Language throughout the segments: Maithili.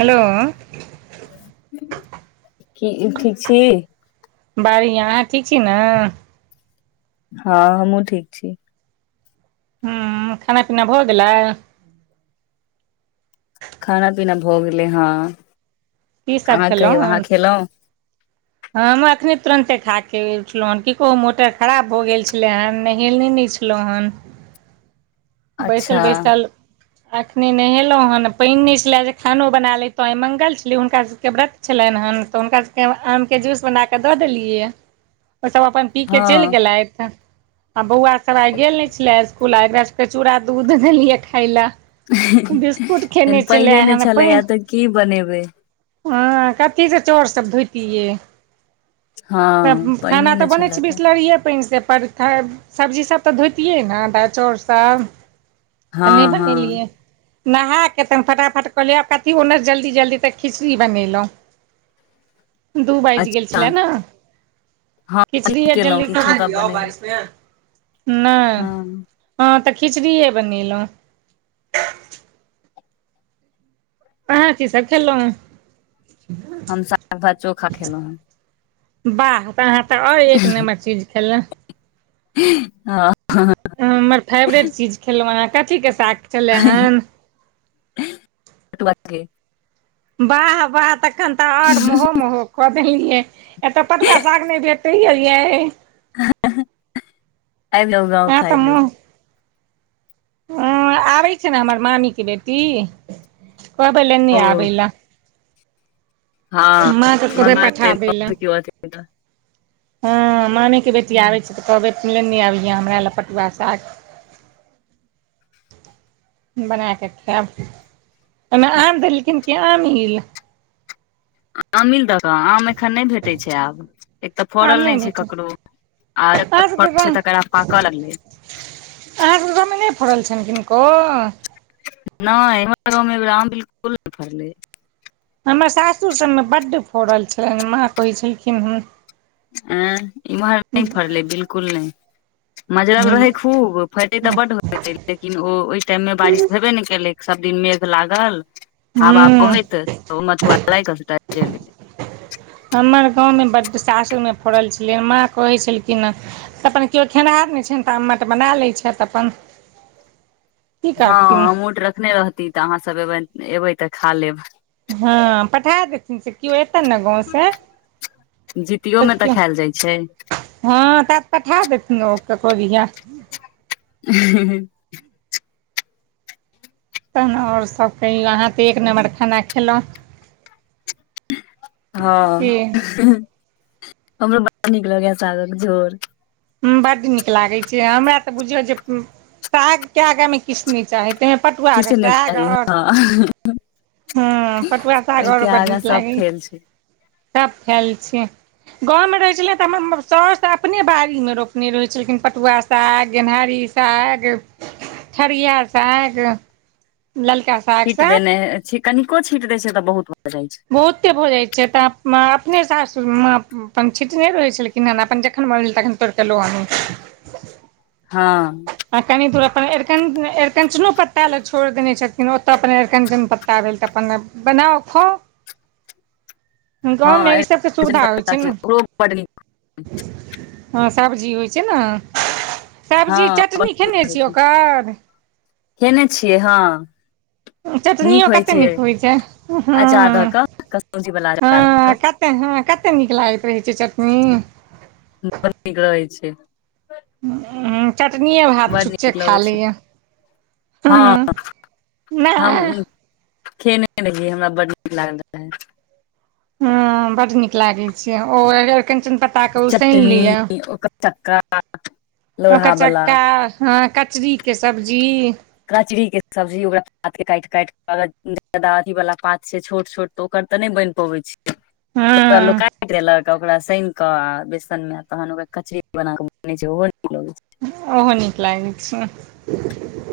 हेलो कि ठीक छी बढिया अहाँ ठीक छी ना हा हमहु ठीक छी हूँ खाना पीना भऽ गेलै खाना पीना भऽ गेलै हा की सब अहाँ कहियौ अहाँ खेलहुँ हा हम अखनी तुरते खा कऽ उठलोन कहो मोटर खराब भ गेल छले हेन न हेलने नहि छै खेलो हुन [inaudible] बैसल अच्छा बैसल अखनी नहेलो हन पानि नहि छल ले जे खानो बना लेतो आई मंगल छेले ना हुनका सभ के व्रत छलनि हँ तऽ हुनका सभ कें आम केँ जूस बना कऽ दऽ देलियै ओ सभ अप्पन पी का चलि हँ गेलथि आ बौआ सभ आइ गेल ने छले स्कूल एकरा सभ के चूड़ा दूध देलियै खाय लेय हे हा जहान पने ने छलैया तऽ की बनेबै हाँ कथी सँ चोर सभ धोतियै हँ तऽ पानिए खाना तऽ नहि बनै छलए छैय बिसलेरिए पानि सँ पर सब्जी सभ तऽ धोतियै ने दाल चाउर सभ तऽ नहि हँ हँ बनेलियै नहा कऽ तऽ ना फटाफट कऽ लियै आ कथी ओन्ने जल्दी जल्दी तऽ खिचड़ी बनल दु बैज गेल अच्छा छलै नहि हँ खिचड़ी केलहुँ जल्दी नहि किछ किछो तऽ कहलियो बनेलहुँ बाद में हँ नहि हाँ तऽ खिचड़ी बनेलहुँ अहाँ की सभ खेललहु हम साग भात चोखा खेललॅं हन वाह बाह तऽ और अहाँ तऽ ओर एक नम्बर चीज खेल हा हाँ हमर फेवरेट चीज खेलहु हाँन कथीकेँ साग छलै हन तु बात करिहिन वाह वाह तखन तऽ और महो महो एतऽ पटुआ साग नहि बेटेये यै आइ नौ गाँव हँ खाइ लेल आ आबै छै नहि हमर मामी केँ बेटी कहबे लेने ओ आबेल हा मांगा लेबे कियो एतेक हाँ मामी केँ बेटी आबे छैय तऽ कहबै लेने आबिये हमरा लए पटुआ केँ साग बना कऽ खायब ओ में आम देलखिन कि आममिल आममिल दहकऽ आम एखन नहि भेटैत छै आब एक तऽ आम फड़ल नहि नै छैय भेटल ककरो आर फड़ल छैय तकरारा पाक लगलै। अहाँकेँ गाँव में नै फड़ल छैन किनको नै हमर गाँव में अएबेर आम बिलकुल न फड़लै हमर सासुर सभ में बड फोड़ल छलैन माँ कहै छलखिन है इम्हर नै फरलै बिल्कुल नै मजरल रहै हँ खूब फैड़ते तऽ हूँ बड हैते लेकिन ओ ओइ टाइम में बारिश भेबे नै केलै सब दिन मेघ लागल हवा बहत [unintelligible] हमर गाँव में बड सासुर में फड़ल छलै माँ कहै छलखिन है। तऽ अपन केओ खेनिहार नै छनि तऽ अमठ बना लैत छैथ अपन। की [inaudible] हँ करथिन अमुट रखने रहती तऽ अहाँसभ एबै एबै तऽ खा लेब हँ पठे देथिन से केओ एतन न गाँव से जीतियो में तऽ खैल जाइ छैय। हँ तऽ पठा देथिन ओ ककरो दिआ [unintelligible] तहन और सभ कहियो अहाँ तऽ एक नम्बर खाना खेलौ की हँ [unintelligible] हमरो बड़ नीक लगैा साग कऽ झोर बड नीक लागैत छैय हमरा तऽ बुझियौ जे साग केँ आगो में किछ नै चाही पटुआ कऽ साग और [unintelligible] पटुआ साग ओइ आओर केँ बड्ड आगा नीक सब लागैए फेल छैय सब फेल छैय गाँव में रहै छेलियै तऽ हमर साउस अपने बाड़ी में रोपने रहै छलखिन पटुआ साग गेनहारी साग ठरिया साग [inaudible] ललका सा छीट देने छी कनिको छीट दय छै तऽ बहुत भऽ जाइ छैइ बहुते भऽ जाइ छैइ तऽ माँ अपने सासुर मे माँ अपन छिटने रहै छेलखीन अपन जखन मनहोइ भेल तखन तोइर लऽ आनु हँ हँ कनि दूर अपन अर अरिकंचनो पत्ता लए छोड़ देने छेथिन ओ तऽ अपन अरिकंचन पत्ता भेल तऽ अपन बनाउ खाउ गाँवमे ई सबके सुविधा होइ छै ने [unintelligible] हँ सब्जी होइ छैय न [unintelligible] हँ [unintelligible] खने छियै हँ चटनियो कतेक नीक होइ छै हँ अचार धऽ कऽ कसौजी वाला अचार धऽ कऽ [unintelligible] कते हँ कतेक नीक लागैत रहै छैइ चटनी बड़ नीक रहै छैइ चटनीय भात बड छुछे नीक खा लगै छै लैय [unintelligible] नहि हम खेने रहियै हमरा बड नीक लागल रेहा हूँ बड नीक लागे छैय ओ अरिकंचन पत - - ता कऽ उसैन लिअ [inaudible] चटनी ओकर चक्का लोढ़ा ओकर वाला चक्का हँ कचरी केँ सब्जी कचरीके के सब्जी ओकरा पात काइट [unintelligible] अथी वाला पात छै छोट छोट तऽ ओकर तऽ नै बैन पाबे छैइ ओकरा लोक हँ काइट देलक ओकरा साइन कऽ बेसनमे तहन ओकरा कचरी बना बनै छै ओहो नीक लगैत छैइ ओहो नीक लागैइ छैइ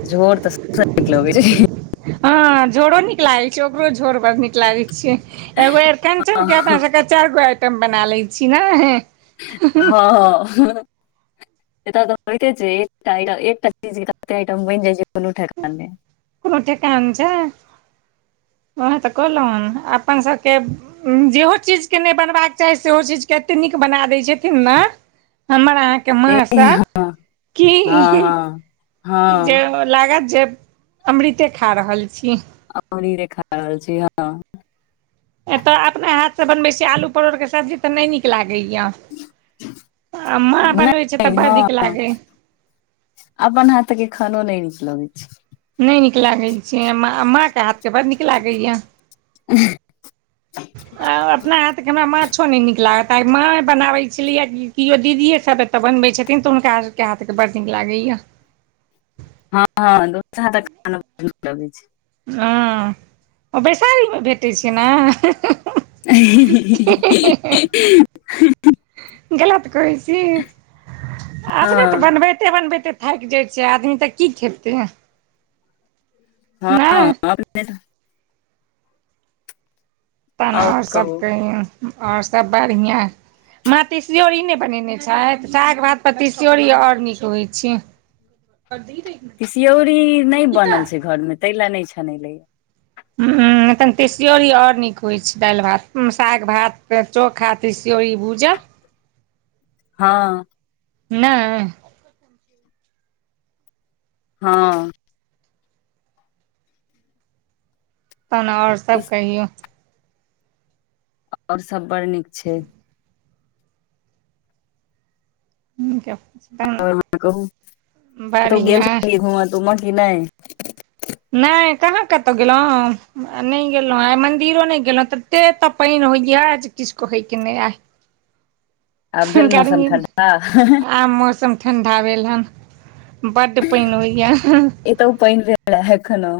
झोर तऽ सब [unintelligible] निक लगै छैइ हँ झोरो नीक लागै छैइ ओकरो झोर बड़ नीक लागै छिय एगो अरिकञ्चन के अपना सबके चैरगो आइटम बना लैय छी नै हँ एतय तऽ होइते छैय एकटा चीज कते आइटम बैन जाइ छैय कोनो ठेकान नै कोनो ठेकान छै ओहा तऽ कहलो अपनन सबके जेहो चीजके नै बनबाक चाही सेहो चीजके एतेक नीक बना दैत छेथिन ना हमर अहाँके ए माँसब हँ की हँ हँ जे हँ ओ लागत जे अमृते खा रहल छी आ पनीरे खा रहल छी ईहान ए तऽ अपने हाथसँ बनबै छी आलू परोरके सब्जी तऽ नै नीक लागैया आ माँ बनबै छै नहि तऽ बड़ नीक हँ लागैय अपन हाथ के खानो नै नीक लगैय छै नै नीक लागै छै माँके हाथ के बड़ नीक लागैया [unintelligible] आ अपना हाथके हमरा माछो नै नीक लागत आइ माँ बनाबै छेलियै केओ दीदिए सभ तऽ बनबै छेथिन तऽ हुनका आ के हाथ के बड नीक लागैया हँ हँ दोसर हाथक खाना बड निक लागै छै ह ओ बैशारी मे भेटै छै ना [inaudible] गलत कहै छी आ अपने स बनबैत हँ बनबैते बनबैते थैक जाय छै आदमी तऽ की खेते हँ [unintelligible] तहन आओर अओर सभ कहू कहियो और सब बढ़ियां माँ तीसियोरी नै बनेने छैथ साग भात पर तिसियोरी अओर नीक होइ छै [inaudible] तिसियौरी नै बनल छै घरमे तै ले नहि छनेलै उ हॅं तहन तसियोरी और नीक होइ छै दैल पर भात साग भात चोखा तिसियोरी भूजल हँ नै हँ तहन आऐर सब इस- कहियो ओआर सब बड़ नीक छै ह [unintelligible] आ कह कतहु गेल बढ़िआँ छलीयै घुम तुम ऽ की नै नै कहाँ कतहु गेलहुँ नहि गेलहुँ आइ मन्दिरो नै गेलहुँ तऽ ऐते एतऽ पैन होइए जे किसक होइ कि नहि आइ आब भेल मौसम गर्मीमे ठण्डा आब मौसम ठण्डा भेल हन बड पैन होइए एतौ पाइन भेला एखनो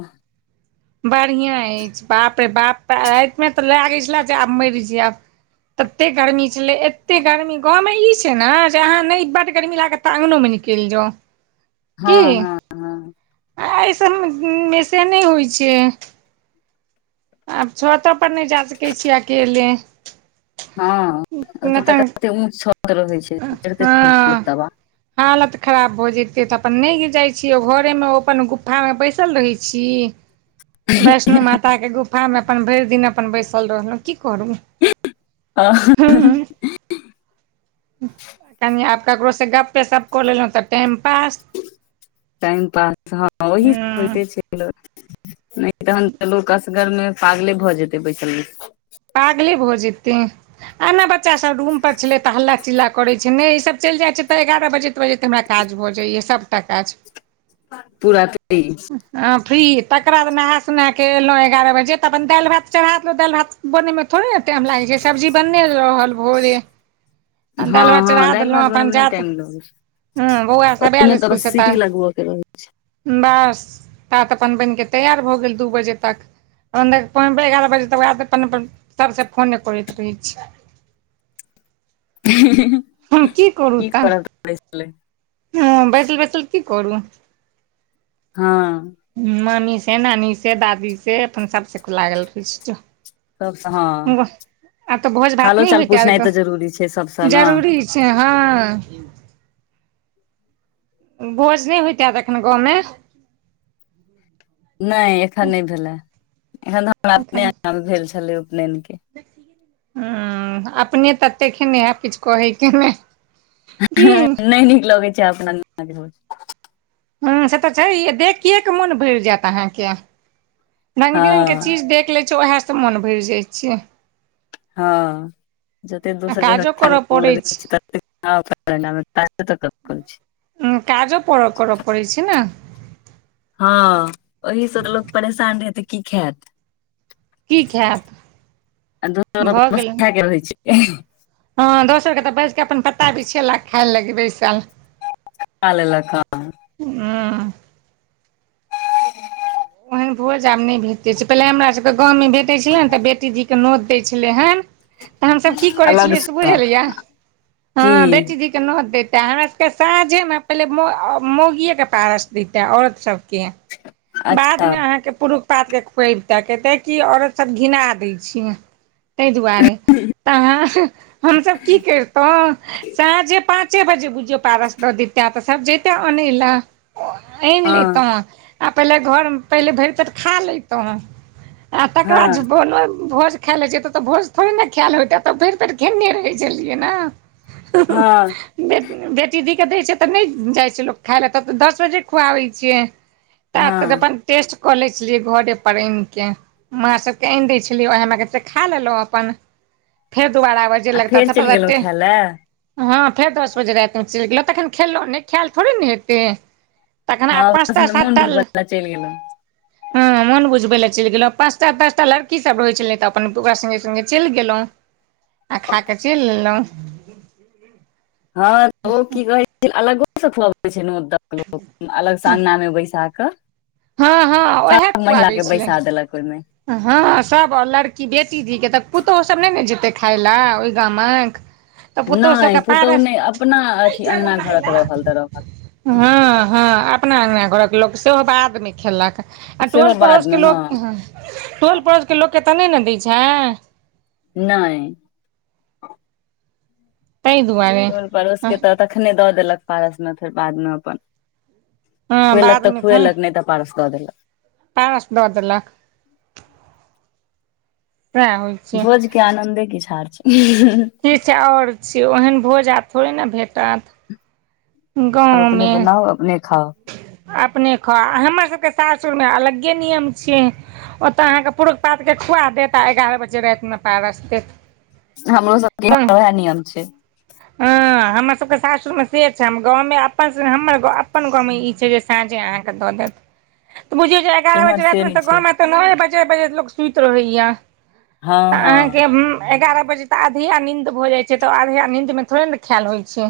बढ़िआँ अछि बाप रे बाप‌ रातिमे तऽ लगै छले जे आब मैर जेएब तते गर्मी छलै एते गर्मी गाँवमे ई छै ने जे अहाँ नै बड गर्मी लागत त आंगनों में निकैऋ जाउ [inaudible] की हँ हँ एहि सभमे से नै होय छै आब छतो पर नय जा सकै छी अकेले हँ ओत तऽ कते ऊच छत रहै चैढ़िते चैढिते लोग हँ तबाह हालत खराब भऽ जतै तऽ अपन नय जाइ छी ओ घरेमे ओ अपन गुफामे बैसल रहै छी वैष्णो माता के गुफा मे अपन भरि दिन अपन बैसल रहलौं की करू आह कनी आब ककरो से गप पे सप कऽ लेलौं तऽ टाइम पास टाइम पास हँ ओही सँ हँ होइते छै नय तहन तऽ लोक असगरमे पागले भऽ जेतै बैसलै पागले भऽ जेतै हिना बच्चा सब रूम पर छले तऽ हल्ला चिल्ला करे छै ने ई सब चलि जाइ छै तऽ एगारह बजे स बजे तऽ हमरा काज भऽ जाइए सभटा काज पूरा त अछि ह फ्री तकर बाद नहा सुना के एलहुँ एगारह बजे तऽ अपन दालि भात चढ़ा देलहुँ दालि भात बनय मे थोड़े ने टाइम लागै छै सब्जी बन रहल भोरे हँ दालि भात हँ चढ़ा दालि देलौं भात बनय अपन मे नहि जात टाइम लगै छै हँ बौआ सब एल ओहिमे स्कुल बस से सीटी तऽ लगबऽ के बस तात अपन बनि कऽ तैयार भऽ गेल दू बजे तक एगारह बजे तक अपन अपन सभसँ फोने करैत रहै छै [inaudible] हम की करू तऽ पैसा ले हँ बैसल बैसल की करू हँ मामी से नानी से दादी से अपन सब लागल रहै सबसँ हँ आब तऽ भोज भात हालो नय चाल होयत पूछनाइ तऽ जरूरी छै हैत सबसँ ने जरूरी छै हँ भोज नय होइत हैत एखन गाँवमे नय एखन नय भेले एखन तऽ हमरा अपने भेल छलै उपनयन के ह अपने तते खेने हैब किछु कहैके ने नय नीक लगै छै अपना नो हँ से तऽ छैहे देखियएके मोन भरि जायत अहाँके, रङ्ग बिरङ्गके हँ चीज देख लै छै ओहे से मोन भरि जाइ छै, हँ। जतेक आ दोसर जगह काजो खेल करऽ पड़ै [unintelligible] लग हँ काजो परऽ करऽ पड़ै छै ने, हँ ओहि से तऽ लोक परेशान रहै तऽ की खैत की खायब आ भऽ गेलै [unintelligible] के रहै छै, हँ दोसर के तऽ बैसके अपन पता बिछेला खाइ लागी बैसाल खा लेलक हँ हुँ ओहन भोज आब नय भेटै छै पहिले हमर सभके गाँवमे भेटै छलै ने तऽ बेटीजीके नोत दै छलै हन तऽ हमसभ की करै अलग छलियै से सँ बुझलियै, हँ की बेटी जी के नोत दैतै हमरासके साँझेमे पहिले मौगियेके पारस दैतै औरत सभके अच्छा बादमे अहाँके पुरुष पातके खुयबिते कहितै कि औरतसभ घिना दै छै- ताहि दुआरे तऽ हमसभ की करितौं साँझे पाँच पाँचे बजे बुझियो पारस दऽ दैता तऽ सब जैता अन लए आनि हँ लेतौं आ पहिले घर पहिले भरि पेट खा लेतौं आ तकर हँ बाद भोज खाय लेए जैतौं तऽ भोज थोड़े ने खायल होयता भैर पेट खेने रहै छलियै ने। हँ [unintelligible] बे बेटी धीके दै छै तऽ नै जाइ छै लोक खाइ लए तब दस बजे खुआबै छियै, ता त हँ अपन टेस्ट कऽ लै छलियै घरे पर एन के मां सबके आनि दै छलियै ओहएमे के खा लेलौं अपन, फेर दुबारा आबै जे आ लगता फेर चलि गेलहुँ खाय लए [unintelligible] हँ फेर दस बजे रातिमे चलि गेलौं तखन खएलौं नै तखन खायल थोड़े ने हेतै तखन आब पाँचटा सात घूस बला चलि गेलहु [unintelligible] हँ मन बुझबे लए चलि गेलौं पाँच टा ताचटा लड़की सब रहै छलै तऽ अपन ओकरा सब संगे चलि गेलौं आ खा कऽ चलि लेलौं हँऽ ओ की कहै छै अलगोसँ खुआबै छै ने दक लोक अलगसँ अंगना मे बैसा कऽ हँ हँ, उएह सब महिला खुआबै के छलै बैसा देलक ओहिमे हँ सब आ लड़की बेटी धी के तऽ पुतोहु सब नै ने जेतै खाय लेए ओय गामक तऽ पुतहु नय सभके पुतोहु पारस नय अपना अथी अंगना घरक रहल तऽ रहल हँ हँ अपना अंगना घरक लोक सेहो बाद मे खेलक आ टोल सेहो पड़ोसके बादमे हँ लोक टोल पड़ोसके लोकके तऽ नै ने दै छाय नय ताहि दुआरे टोल पड़ोस के तऽ तखने दऽ देलक पारस मे फेर बादमे अपन हँ खुएलक तऽ खुएलक नै तऽ पारस दऽ देलक, पास द देलक सएह होय भोज के आनन्दे किछ आर छै, किछ आओर छै ओहन भोज आब थोड़े ने भेटत। गाँवमे ओ नै खाव अपने खाव हमर सबके सासुरमे अलगे नियम छै ओतअ अहाँके पुरुख-पात के खुआ देत आ एगारह बजे रातिमे पारस देत हमरो सबके घर तऽ मे वएह नियम छै, हँ हमर सबके सासुरमे से छै हम गाँवमे अपन हमर गांव अ अपन गाँवमे ई छै जे साँझे अहाँके द देत त बुझियौ जे एगारह इम्हर बजे राति से नहि मे गाँव छै मे त नए बजे बजैत लोक सुति रहैया हँ तऽ हँ अहाँके एगारह बजे तऽ आधिया नींद भऽ जाइ छै तऽ आधिया नींद मे थोड़े ने खायल होइ छै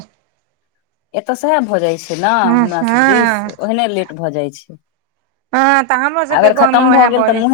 एतअ सेहए भऽ जाइ छै न हँ हमरा सबदिस हँ ओहने लेट भऽ जाइ छै हँ तऽ हमरो सबके अगर गाँव मे खतम भऽ उएह गेल तऽ बजे स मुँहे